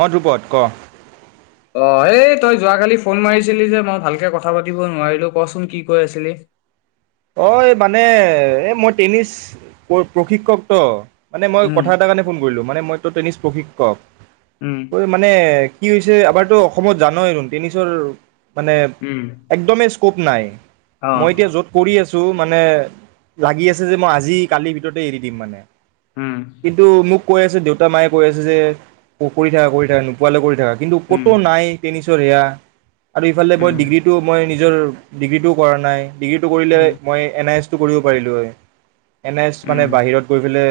অ', ধ্ৰুপত ক অ', এই, তই যোৱাকালি ফোন মাৰিছিলি যে। মই ভালকৈ কথা পাতিব নোৱাৰিলোঁ। কচোন, কি কৈ আছিলি? অ', এই, মানে, এ, মই টেনিছ প্ৰশিক্ষক ত' মানে, মই উম কথা এটা কাৰণে ফোন কৰিলোঁ মানে, মইতো টেনিছ প্ৰশিক্ষক উম কৈ মানে কি হৈছে, আমাৰতো অসমত জানইচোন, টেনিছৰ মানে, উম একদমেই কুব নাই অ মই এতিয়া য'ত শিকি আছোঁ। মানে, লাগি আছে যে মই আজি-কালিৰ ভিতৰতে এৰি দিম, মানে উম কিন্তু, মোক কৈ আছে। দেউতা-মায়ে কৈ আছে যে, কৰি থাকা, কৰি থাকা। নোপোৱালৈ কৰি থাকা কিন্তু উম ক'তো নাই। টেনিছ ছৰ, সেইয়া আৰু ইফালে মই উম ডিগ্ৰীটোৱো মই নিজ নিজৰ ডিগ্ৰী টোও কৰা নাই। ডিগ্ৰী কৰিলে উম মই এন আই এছ কৰিব পাৰিলোঁ হয়। এন আই এছ মানে উম বাহিৰত গৈ পেলাই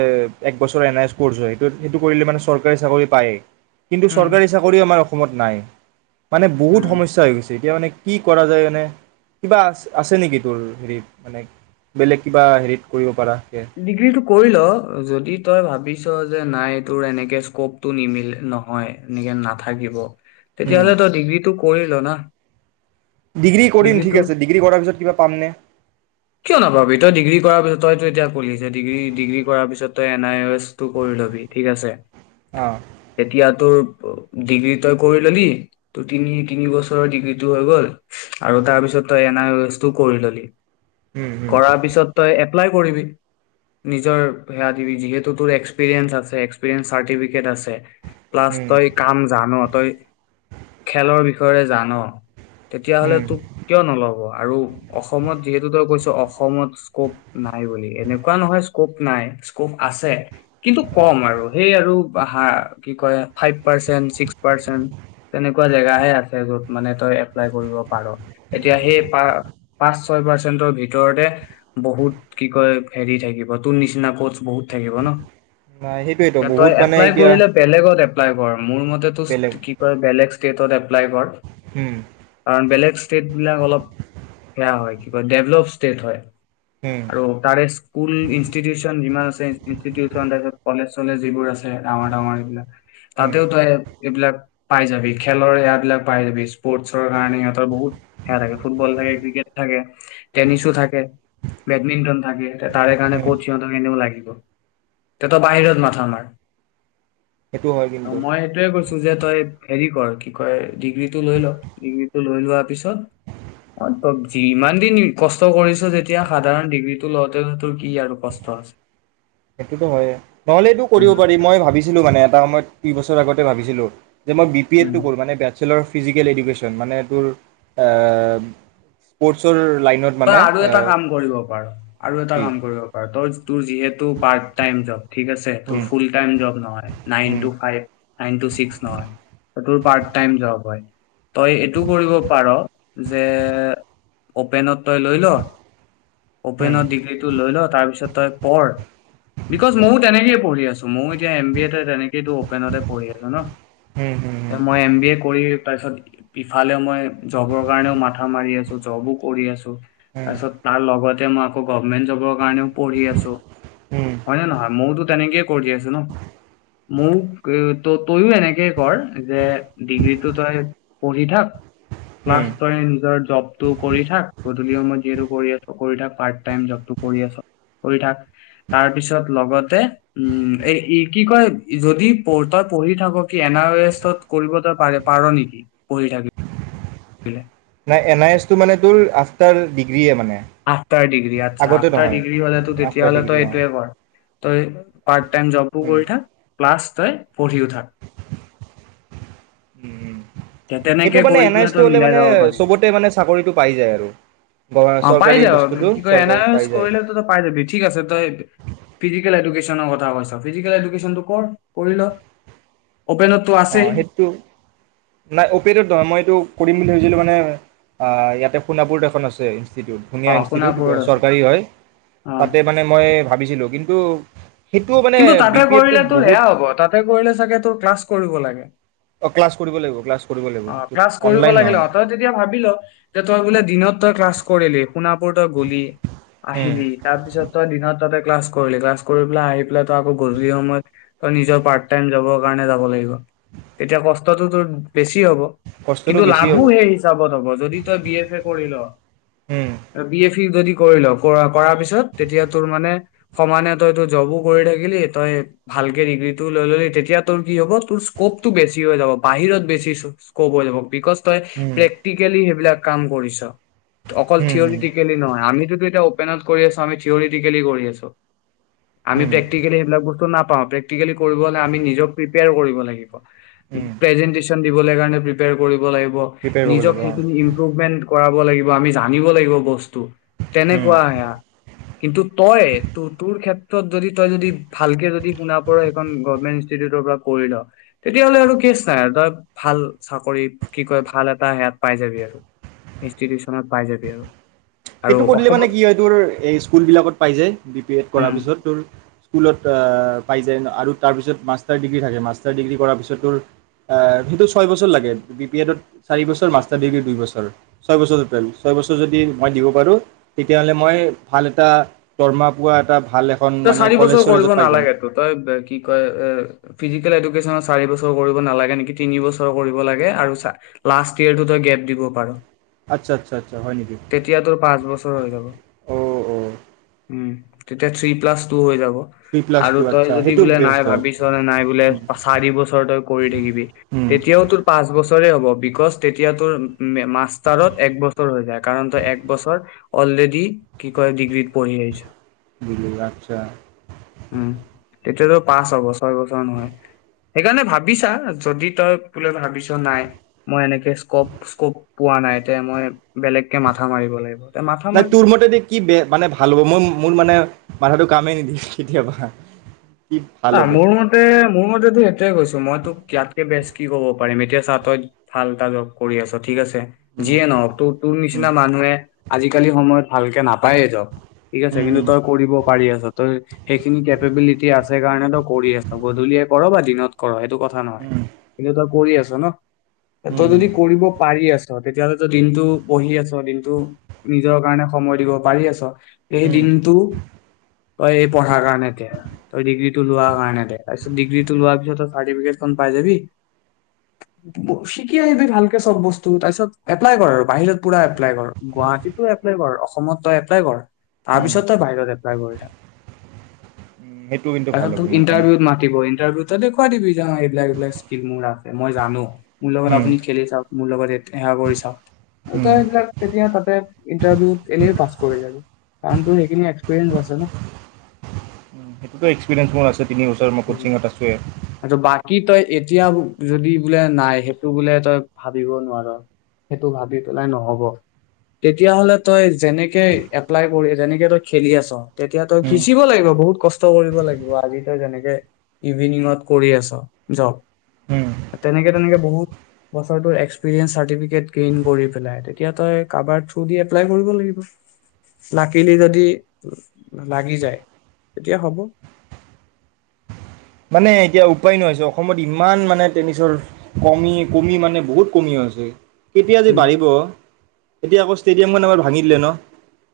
এক বছৰৰ এন আই এছ কৰ্ছ হয়। সেটো-সেইটো কৰিলে মানে চৰকাৰী চাকৰি পায়েই। কিন্তু উম চৰকাৰী চাকৰি আমাৰ অস অসমত নাই। মানে বহুত উম সমস্যা হৈ গৈছ এতিয়া মানে কি কৰা যায় মানে, কিবা আছে নেকি? তোৰ হেৰি মানে, বেলেগ কিবা হেৰিত কৰিব পাৰা? ডিগ্ৰীটো কৰি ল! যদি তই ভাবিছ ত' যে নাই, তোৰ এনেকে স্কপটো নিমিলে, নহয় এনেকে নাথাকিব। উম। তেতিয়াহ'লে তই ডিগ্ৰীটো পঢ়ি ল' না! ডিগ্ৰী কৰিম ডিগ্ৰীটো ঠিক আছে ডিগ্ৰী কৰাৰ পিছত কিবা পামনে? কিয় নাভাবি, তই ডিগ্ৰী কৰাৰ পিছত তইতো এতিয়া কলি যে ডি ডিগ্ৰী কৰাৰ পিছত তই এন আই এছটো কৰি লবি ঠিক আছে অ এতিয়াতো ডিগ্ৰী তই কৰি ল'লি, ত তিনি তিনি বছৰৰ ডিগ্ৰীটো হৈ গ'ল, আৰু তাৰ পিছত তই এন আৰ এছটো কৰি ললি উম উম কৰাৰ পিছত তই এ এপ্লাই কৰিবি। নিজৰ এয়া দিবি, যিহেতু তুৰ এক্সপ্ৰিয়েনছ আছে। এক্সপ্ৰিয়েনছ চাৰ্টিফিকেট আছে প্লাছ উম তই কাম জান তই খেলৰ বি- ৰে জান তেতিয়াহলে উম তোক কিয় নল'ব, আৰু অসমত ত‌ই কৈছ অসমত স্কপ নাই বুলি, এনেকুৱা নহয় স্কপ নাই, স্কপ আছে, কিন্তু কম আৰু সেই আৰু কি কয় ফাইভ পাৰ্চেন চিক্স পাৰ্চেন তেনেকুৱা জেগাহে আছে য'ত মানে তই এপ্লাই কৰিব পাৰ। এতিয়া সেই পা- পাৰ্চেন্টৰ ভিতৰতে বহুত কি কয় হেৰি থাকিব তোৰ নিচিনা পস্ট বহুত থাকিব ন নাই সেইটোৱেতো তই বহুত মানে এপ্লাই এতিয়া কৰিলে বেলেগত এ প্লাই অ- মোৰ মতেতো বেলেগ কি কয় বেলেগ ষ্টেটত এপ্লাই কৰ। উম কাৰণ বেলেগ ষ্টেট বিলাক অলপ সেয়া হয় কিবা ডেভল ষ্টেট হয় উম আৰু তাৰে স্কুল ইনষ্টিটিউচন যিমান আছে ইনষ্টিটিউশন কলেজ যিবোৰ আছে ডাঙৰ ডাঙৰ এইবিলাক উম তাতেও ত‌ই এইবিলাক পাই যাবি খেলৰ এয় বিলাক পাই যাবি স্পৰ্টছৰ কাৰণে সিহঁতৰ বহুত সেয়া থাকে, ফুটবল থাকে, ক্ৰিকেট থাকে টেনিছো থাকে বেডমিন্টন থাকে তে তাৰে কাৰণে উম কস্ট হিহঁত কেনিব লাগে তেঁত বাহিৰত মাথা মাৰ সেইটো হয় অ কিন্তু মই সেইটোয়ে কৈছো যে তই হেৰি কৰ কি কয় ডিগ্ৰীটো লৈ ল, ডিগ্ৰীটো লৈ লোৱাৰ পিছত অ ত যিমান দিন কষ্ট কৰিছ যেতিয়া সাধাৰণ ডিগ্ৰী টো লওঁতে তোৰ কি আৰু কষ্ট আছে সেইটোতো হয়ে নহলে এইটো কৰিব পাৰি মই ভাবিছিলো মানে এটা সময়ত দুই বছৰ আগতে ভাবিছিলোঁ যে মই বি পি এড টো কৰো মান বে ফিজিকেল এডোকেছন, মানে তোৰ পৰ্ছৰ তই আৰু এটা কাম কৰিব পাৰ আৰু এটা কি কাম কৰিব পাৰ তই তোৰ যিহেতু উম, part time um, job nine to six নহয় সেইটো পাৰ্ট টাইম জব হয়। তই এইটো কৰিব পাৰ যে অপেনত তই লৈ ল! উম, উম, অপেনত ডিগ্ৰীটো লৈ ল, তাৰ পিছত তই পঢ়। বিকজ, ময়ো তেনেকেই পঢ়ি আছোঁ। ময়ো এতিয়া এমবিএ তেনেকে সেইটো অপেনতে পঢ়ি আছোঁ ন'। উম, উম, মই এমবিএ কৰি তাৰপিছত ইফালেও মই জবৰ কাৰণেও মাথা মাৰি আছোঁ। জবো কৰি আছোঁ। উম, তাৰপিছত, তাৰ লগ [unintelligible] মই আকৌ [unintelligible] গভৰ্ণমেণ্ট জবৰ কাৰণেও পঢ়ি আছোঁ। উম, হয় নে নহয়, ময়োতো তেনেকেই কৰি আছোঁ ন'। মোক তই-তয়ো এনেকে কৰ যে, ডিগ্ৰীটো তই পঢ়ি থাক উম। প্লাছ, তই নিজৰ জবটো কৰি থাক। গধূলিও মই যিহেতু কৰি আছোঁ কৰি থাক। পাৰ্ট-টাইম জবটো কৰি আছ। কৰি থাক। তাৰপিছত লগতে, উম, এ, কি কয়, যদি তই পঢ়ি থাক, কি, এনআৰএছত কৰিব তই পাৰে, পাৰ নেকি, পঢ়ি থাকি কিলে এনআইএছটো, মানে, তোৰ আফটাৰ ডিগ্ৰীয়ে, মানে‌ আফটাৰ ডিগ্ৰী আচ্ছা। আফটাৰ ডিগ্ৰী হ'লেতো আফটাৰ তেতিয়াহ'লে ডিগ্ৰী তই অ এইটোৱেই কৰ। তই পাৰ্ট-টাইম জবো উম। কৰি থাক। প্লাছ তই পঢ়িও থাক উম, উম। তে সেইটো, তেনেকে মানে, কৰি পেলাই এনআইএছটো তই হ'লে, মিলাই মানে, যাব পাৰিবি চবতে, মানে, চাকৰিটো পাই যায় আৰু গ- অ', পাই চৰকাৰী যাব। বস্তুটো কি কয়, চৰকাৰী এনআইএছ পাই যায় কৰিলে তইতো পাই যাবি। ঠিক আছে। তই ফিজিকেল এডুকেচ [unintelligible] কৈছ, ফিজিকেল এডুকেছনটো কৰ, কৰি ল! অপেনতটো আছেই অ', সেইটো। নাই, অপেটোত নহয় মই এইটো কৰিম বুলি ভাবিছিলোঁ মানে, অ', ইয়াতে সোণাপুৰত এখন আছে ইনচ ইনষ্টিটিউট। অ ধুনীয়া ইনষ্টিটিউট গ, সোণাপুৰত আছে চৰকাৰী হয়। অ তাতে মানে মই ভাবিছিলোঁ, কিন্তু সেইটোও মানে কিন্তু বি তাতে পি এডটোত কৰিলে তোৰ সেয়া বহুত হ'ব, তাতে কৰিলে চাগে তোৰ ক্লাছ কৰিব লাগে। অ', ক্লাছ কৰিব লাগিব। ক্লাছ কৰিব লাগিব অ', সেইটো ক্লাছ কৰিব অনলাইন লাগিল নহয়। অ। তই তেতিয়া ভাৱি ল' যে তই বোলে, দিনত তই ক্লাছ কৰিলি, সোণাপুৰ তই গ'লি, উম। আহিলি। তাৰপিছত তই দিনত তাতে ক্লাছ কৰিলি। ক্লাছ কৰি পেলাই আহি পেলাই তই আকৌ গধূলি সময়ত, তই নিজৰ পাৰ্ট টাইম জবৰ কাৰণে যাব লাগিব। তেতিয়া কষ্টটো তোৰ বেছি হ'ব। কষ্টটো কিন্তু বেছি লাভো হ'ব সেই হিচাপত হ'ব, যদি তই বি এফ এ কৰি ল'। উম বি এ ফিউ যদি কৰি ল'। কৰা-কৰাৰ পিছত তেতিয়া তোৰ মানে সমানেই তই তোৰ জবো কৰি থাকিলি, তই ভালকে ডিগ্ৰীটো লৈ ল'লি। তেতিয়া তোৰ কি হ'ব, তোৰ স্কপটো বেছি হৈ যাব, বাহিৰত বেছি দিছ স্কপ হৈ যাব। বিক'জ উম প্ৰেক্টিকেলি সেইবিলাক কাম কৰিছ অকল উম থিয়'ৰিটিকেলি নহয়, আমিতো তোৰ এতিয়া অ'পেনত কৰি আছ, আমি থিয়'ৰিটিকেলি কৰি আছোঁ। আমি উম প্ৰে্টিকেলি সেইবিলাক বস্তু অহ প্ৰেক্টিকেলী কৰিব হলে আমি নিজক প্ৰিপেয়াৰ কৰিব লাগিব। উম প্ৰেজেণ্টেছন দিবলে কাৰণে প্ৰিপেয়াৰ কৰিব লাগিব প্ৰিপেয়াৰ কৰিব নিজক লাগিব অঁ ইমপ্ৰুভমেণ্ট কৰাব লাগিব আমি জানিব লাগিব বস্তু উম তেনেকুৱা সেয়া কিন্তু তই ত তোৰ ক্ষেত্ৰত যদি তই যদি ভালকে যদি শুনা পঢ়া এখন গভমেন্ট ইনষ্টিটিউটৰ পৰা কৰি ল তেতিয়াহ'লে আৰু কেছ নাই আৰু তই ভাল চাকৰিত কি কয় ভাল এটা সেয়া পাই যাবি আৰু ইনষ্টিটিউচনত পাই যাবি আৰু আৰু সেইটো কিলে মানে অসমত কি হয় তোৰ এই স্কুল বিলাকত পাই যায় বি এড কৰাৰ উম পিছত তোৰ স্কুলত পাই যায় আৰু তাৰপিছত মাষ্টাৰ ডিগ্ৰী থাকে মাষ্টাৰ ডিগ্ৰী কৰাৰ পিছতোৰ সেইটো ছয় বছৰ লাগে বি পি এডত চাৰিবছৰ মাষ্টাৰ ডিগ্ৰী দুই বছৰ ছয় বছৰপেল ছয় বছৰ যদি মই দিব পাৰোঁ তেতিয়াহ'লে মই ভাল এটা দৰমা পোৱা এটা ভাল এখন তই মানে চাৰি কলেজ বছৰ কৰিব চলেজত পাই যাম নালাগটো তই কি কয় ফুচিকেল চাৰি বছৰ কৰিব নেলাগে নেকি তিনি বছৰ কৰিব লাগে আৰু লাষ্ট ইয়ই গেপ দিব পাৰ। আচ্ছ আচ্ছা আচ্চা তেতিয়া তোৰ পাঁচ বছৰ হৈ যাব। অঁ অঁ উম তেতিয়া থ্ৰী প্লাছ টু হৈ যাব। থ্ৰী প্লাছ আৰু টু তই আচ্ছা যদি সেইটো বোলে নাই বেষ্ট হয়। ভাবিছ নে নাই বোলে উম। চাৰি বছৰ তই কৰি থাকিবি উম, তেতিয়াও তোৰ পাঁচ বছৰ হ বিকজ তেতিয়া তোৰ মাষ্টাৰত এক বছৰ হৈ যায়। কাৰণ ত এক বছৰ অলৰেডি কি কৰে ডিগ্ৰী বুলিলি আচ্ছা। উম তেতিয়াতো পাচ হব ছয় বছৰ নহয় সেইকাৰণে ভাবিছা যদি তই বোলে ভাবিছ নাই মই এনেকে স্কপ স্কপ পোৱা নাই এতিয়া মই বেলেগকে মাথা মাৰিব লাগিব। তে মাথা নাই মাৰ তোৰ মতে দি কি বেয়া মানে ভাল হ'ব মই মোৰ মানে মাথাটো কামেই নিদিয়ে কেতিয়াবা কি ভাল অ হ'ব? মোৰ মতে মোৰ মতেতো সেইটোৱে কৈছো মই তোক ইয়াতকে বেছ কি ক'ব পাৰিম এতিয়া চা তই ভাল এটা জব কৰি আছ ঠিক আছে উম। যিয়ে নহওক তোৰ তোৰ উম, নিচিনা মানুহে আজিকালি সময়ত ভালকে নাপায়েই যব। ঠিক আছে কিন্তু উম, তই কৰিব পাৰি আছ সেইখিনি কেপবিলিটি আছে সেইকাৰণেতটো কৰি আছ গধূলিয়ে কৰ বা দিনত কৰ কথা নহয় উম, কিন্তু তই কৰি আছ ন উম, উম, তই যদি কৰিব পাৰি আছ তেতিয়াহলে ত দিনটো বহি আছ দিনটো নিজৰ কাৰণে সময় দিব পাৰি আছ সেই উম। উম, দিনটো এই পঢ়াৰ কাৰনটে এতিয়া তই ডিগ্ৰী টো লোৱা কাৰণে ডিগ্ৰী টো লোৱাৰ পিছত চাৰ্টিফিকেটখন পাই যাবি তাৰ পাছত শিকি আহিবি তাৰ পিছত এপ্লাই কৰ পুৰা এপ্লাই কৰ গুৱাহাটীটো এপ্লাই কৰ তাৰ উম পিছত তই বাহিৰত এপ্লাই কৰ সেইটো কিন্তু ভাল হ'ব তাৰপিছতোক মোৰ কাৰণে। ইটাৰভিউত মাতি ইটাৰভিউত ত দেখুৱাই দিবি যা এইবিলাক এইবিলাক স্কিল মোৰ আছে মই জানো মোৰ লগ উম, আপনি খেলি চাওক মোৰ লগত সেৱা কৰি উম, চাবকতিয়া তাতে ইাৰউ এনে পাছোৰ সখিন এক্সিৰিয়ে ন সেইটো একসপিৰিঞ্চ মোৰ আছে তিনি ওচৰ মই কোচিং এটা আছোঁোৱে কি তই এতিয়া যদি বোলে নাই সেইটো বোলে তই ভাবিব নোৱাৰ সেইটো ভাবি পেলাই নহব তেতিয়াহলে তই যেনেকে এপ্লাই কৰি যেনেকে তই খেলি আছ তেতিয়া তই উম, সিঁচিব লাগিব বহুত কষ্ট কৰিব লাগিব আজি তই যেনেক উম, [unintelligible] মানে এতিয়া উপায় নহ হৈছে অসমত ইমান মানে টেনিছৰ কমি কমি মানে বহুত কমি হৈছে কেতিয়া যে উম বাঢ়িব এতিয়া আকৌ ষ্টেডিয়ামখন আমাৰ ভাঙি দিলে ন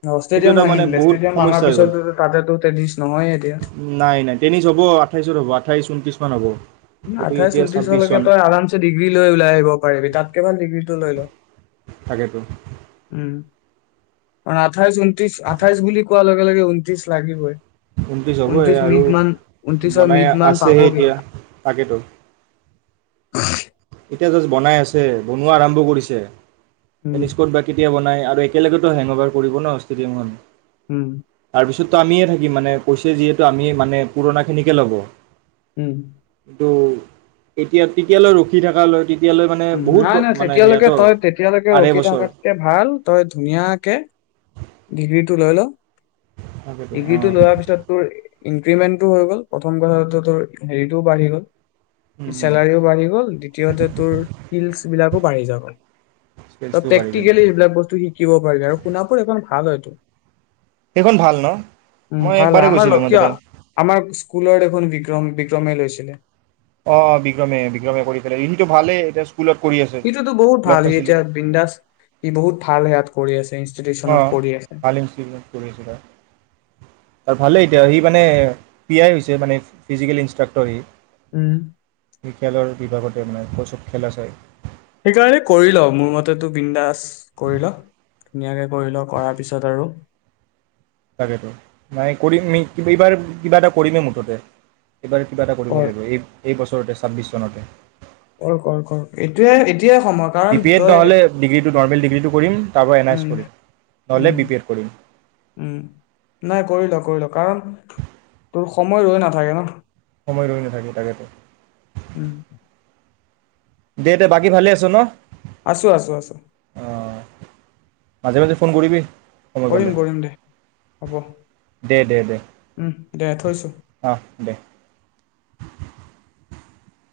অ সেইটো ষ্টেডিয়াম এটা ভাঙি মানে দিলে বহুত ষ্টেডিয়াম ভাঙাৰ সমস্যা হৈ গ'ল পিছতো তাতে টেনিছ নহয়ে এতিয়া নাই নাই টেনিছ হ'ব আঠাইছত হ'বঠাইছ উন্ত্ৰিছ মান হ'ব গতিকে আঠাইছ এতিয়া ছাব্বিছ ঊনত্ৰিশলৈকে চন তই আৰামছে ডিগ্ৰী লৈ ল আহিব পিবি তাত কেবল ডিগ্ৰী লৈ ল তাকে তো মানে আঠাইশ ঊনত্ৰিশ আঠাইশ বুলি কোৱাৰ লগে লগে ঊনত্ৰিশ লাগিবই ঊনত্ৰিছ হ'বহ ঊনত্ৰিশ আৰু মিড মান ঊনত্ৰিশৰ বনাই মিড মান আছেহে পাবগে এতিয়া তাকেত [unintelligible] এতিয়া জাষ্ট বনাই আছে বনোৱা আৰম্ভ কৰিছে উম স্কট বা কেতিয়া বনাই আৰু একেলগেতো হেংবাৰ কৰিব ন ষ্টেডিয়াম হম আমিয়ে থাকিম মানে কৈছে যিহেতু আমি মানে পুৰণা খিনিকে ল'ব উম ত এতিয়া তেতিয়ালৈ ৰখি থকা লৈ নাই নাই তেতিয়ালৈকে তই তেতিয়ালৈকে আঢ়ৈ ৰখি বছৰ থকাতকে ভাল তই ধুনীয়াকে ডিগ্ৰী টো লৈ ল তাকেতো ডিগ্ৰীটো অ' লোৱাৰ পিছত তোৰ টিমেণ্টো হৈ গ'ল প্ৰথম কথাটো তোৰ হেৰিটোও বাঢ়ি উম, গ'ল উম, চেলাৰিও বাঢ়ি গ'ল দ্বিতীয়তে তোৰ শিলচ বিলাকো বাঢ়ি যাও ত স্পেচটো বাঢ়ি যাব। প্ৰেক্টিকেলি সবিলাক বস্তু শিকিব পাৰি আৰু শুনাবখন আ এইটো সেইখন ভাল ন? উম মই ভাল হয় একবাৰেই আমাৰ গৈছিলোঁ মই লক্ষ তাতে। আমাৰ স্কুলত দেখোন বি বিক্ৰম বিক্ৰমে লৈছিলে অ বিক্ৰমে বিক্ৰমে কৰি ইটো ভালেই এতি সিটোতো বহুত ভাল সি এতিয়া বৃন্দাস সি বহুত ভাল হে ইয়াত কৰি আছো অ ভাল কৰিছিলো আৰু ভালেই তি সি মানে পিয়ই হৈছে মানে ফিজিকেল ইনষ্ট্ৰাক্টৰ সি উম বিয়ালৰ বিভাগতে মানে প্ৰচব খেলা চায় সেইকাৰণে কৰি ল মোৰ মতেতো বিন্দাস কৰি ল ধুনীয়াকে কৰি ল কৰাৰ পিছত আৰু তাকেতো মান কৰিম এইবাৰ কিবা এটা কৰিমে মুঠতে এইবাৰ কিবা এটা কৰিবই কৰ লাগিব এই এই বছৰতে ছাব্বিছ চনতে অ কৰ কৰ এইটোয়ে এ এতিয়াই সময় বি কাৰণ পি এড তই নহ'লে ডিগ্ৰীটো নৰ্মেল ডিগ্ৰীটো কৰিম তাৰপৰা এন আই উ এছ কৰিম নহ'লে বি পি এড কৰিম নাই কৰিল কৰিল কাৰণোৰ সময় ৰৈ নাথাকে ন সময় লৈ নাথাকি তাকেতো উম দে দে বাকী ভালে আছ ন আছো আছো আছো অঁ মাজে মাজে ফোন কৰিবি সময় কৰিম পালে কৰিম দে হ'ব দে দে দে উম দে থৈছো অঁ দে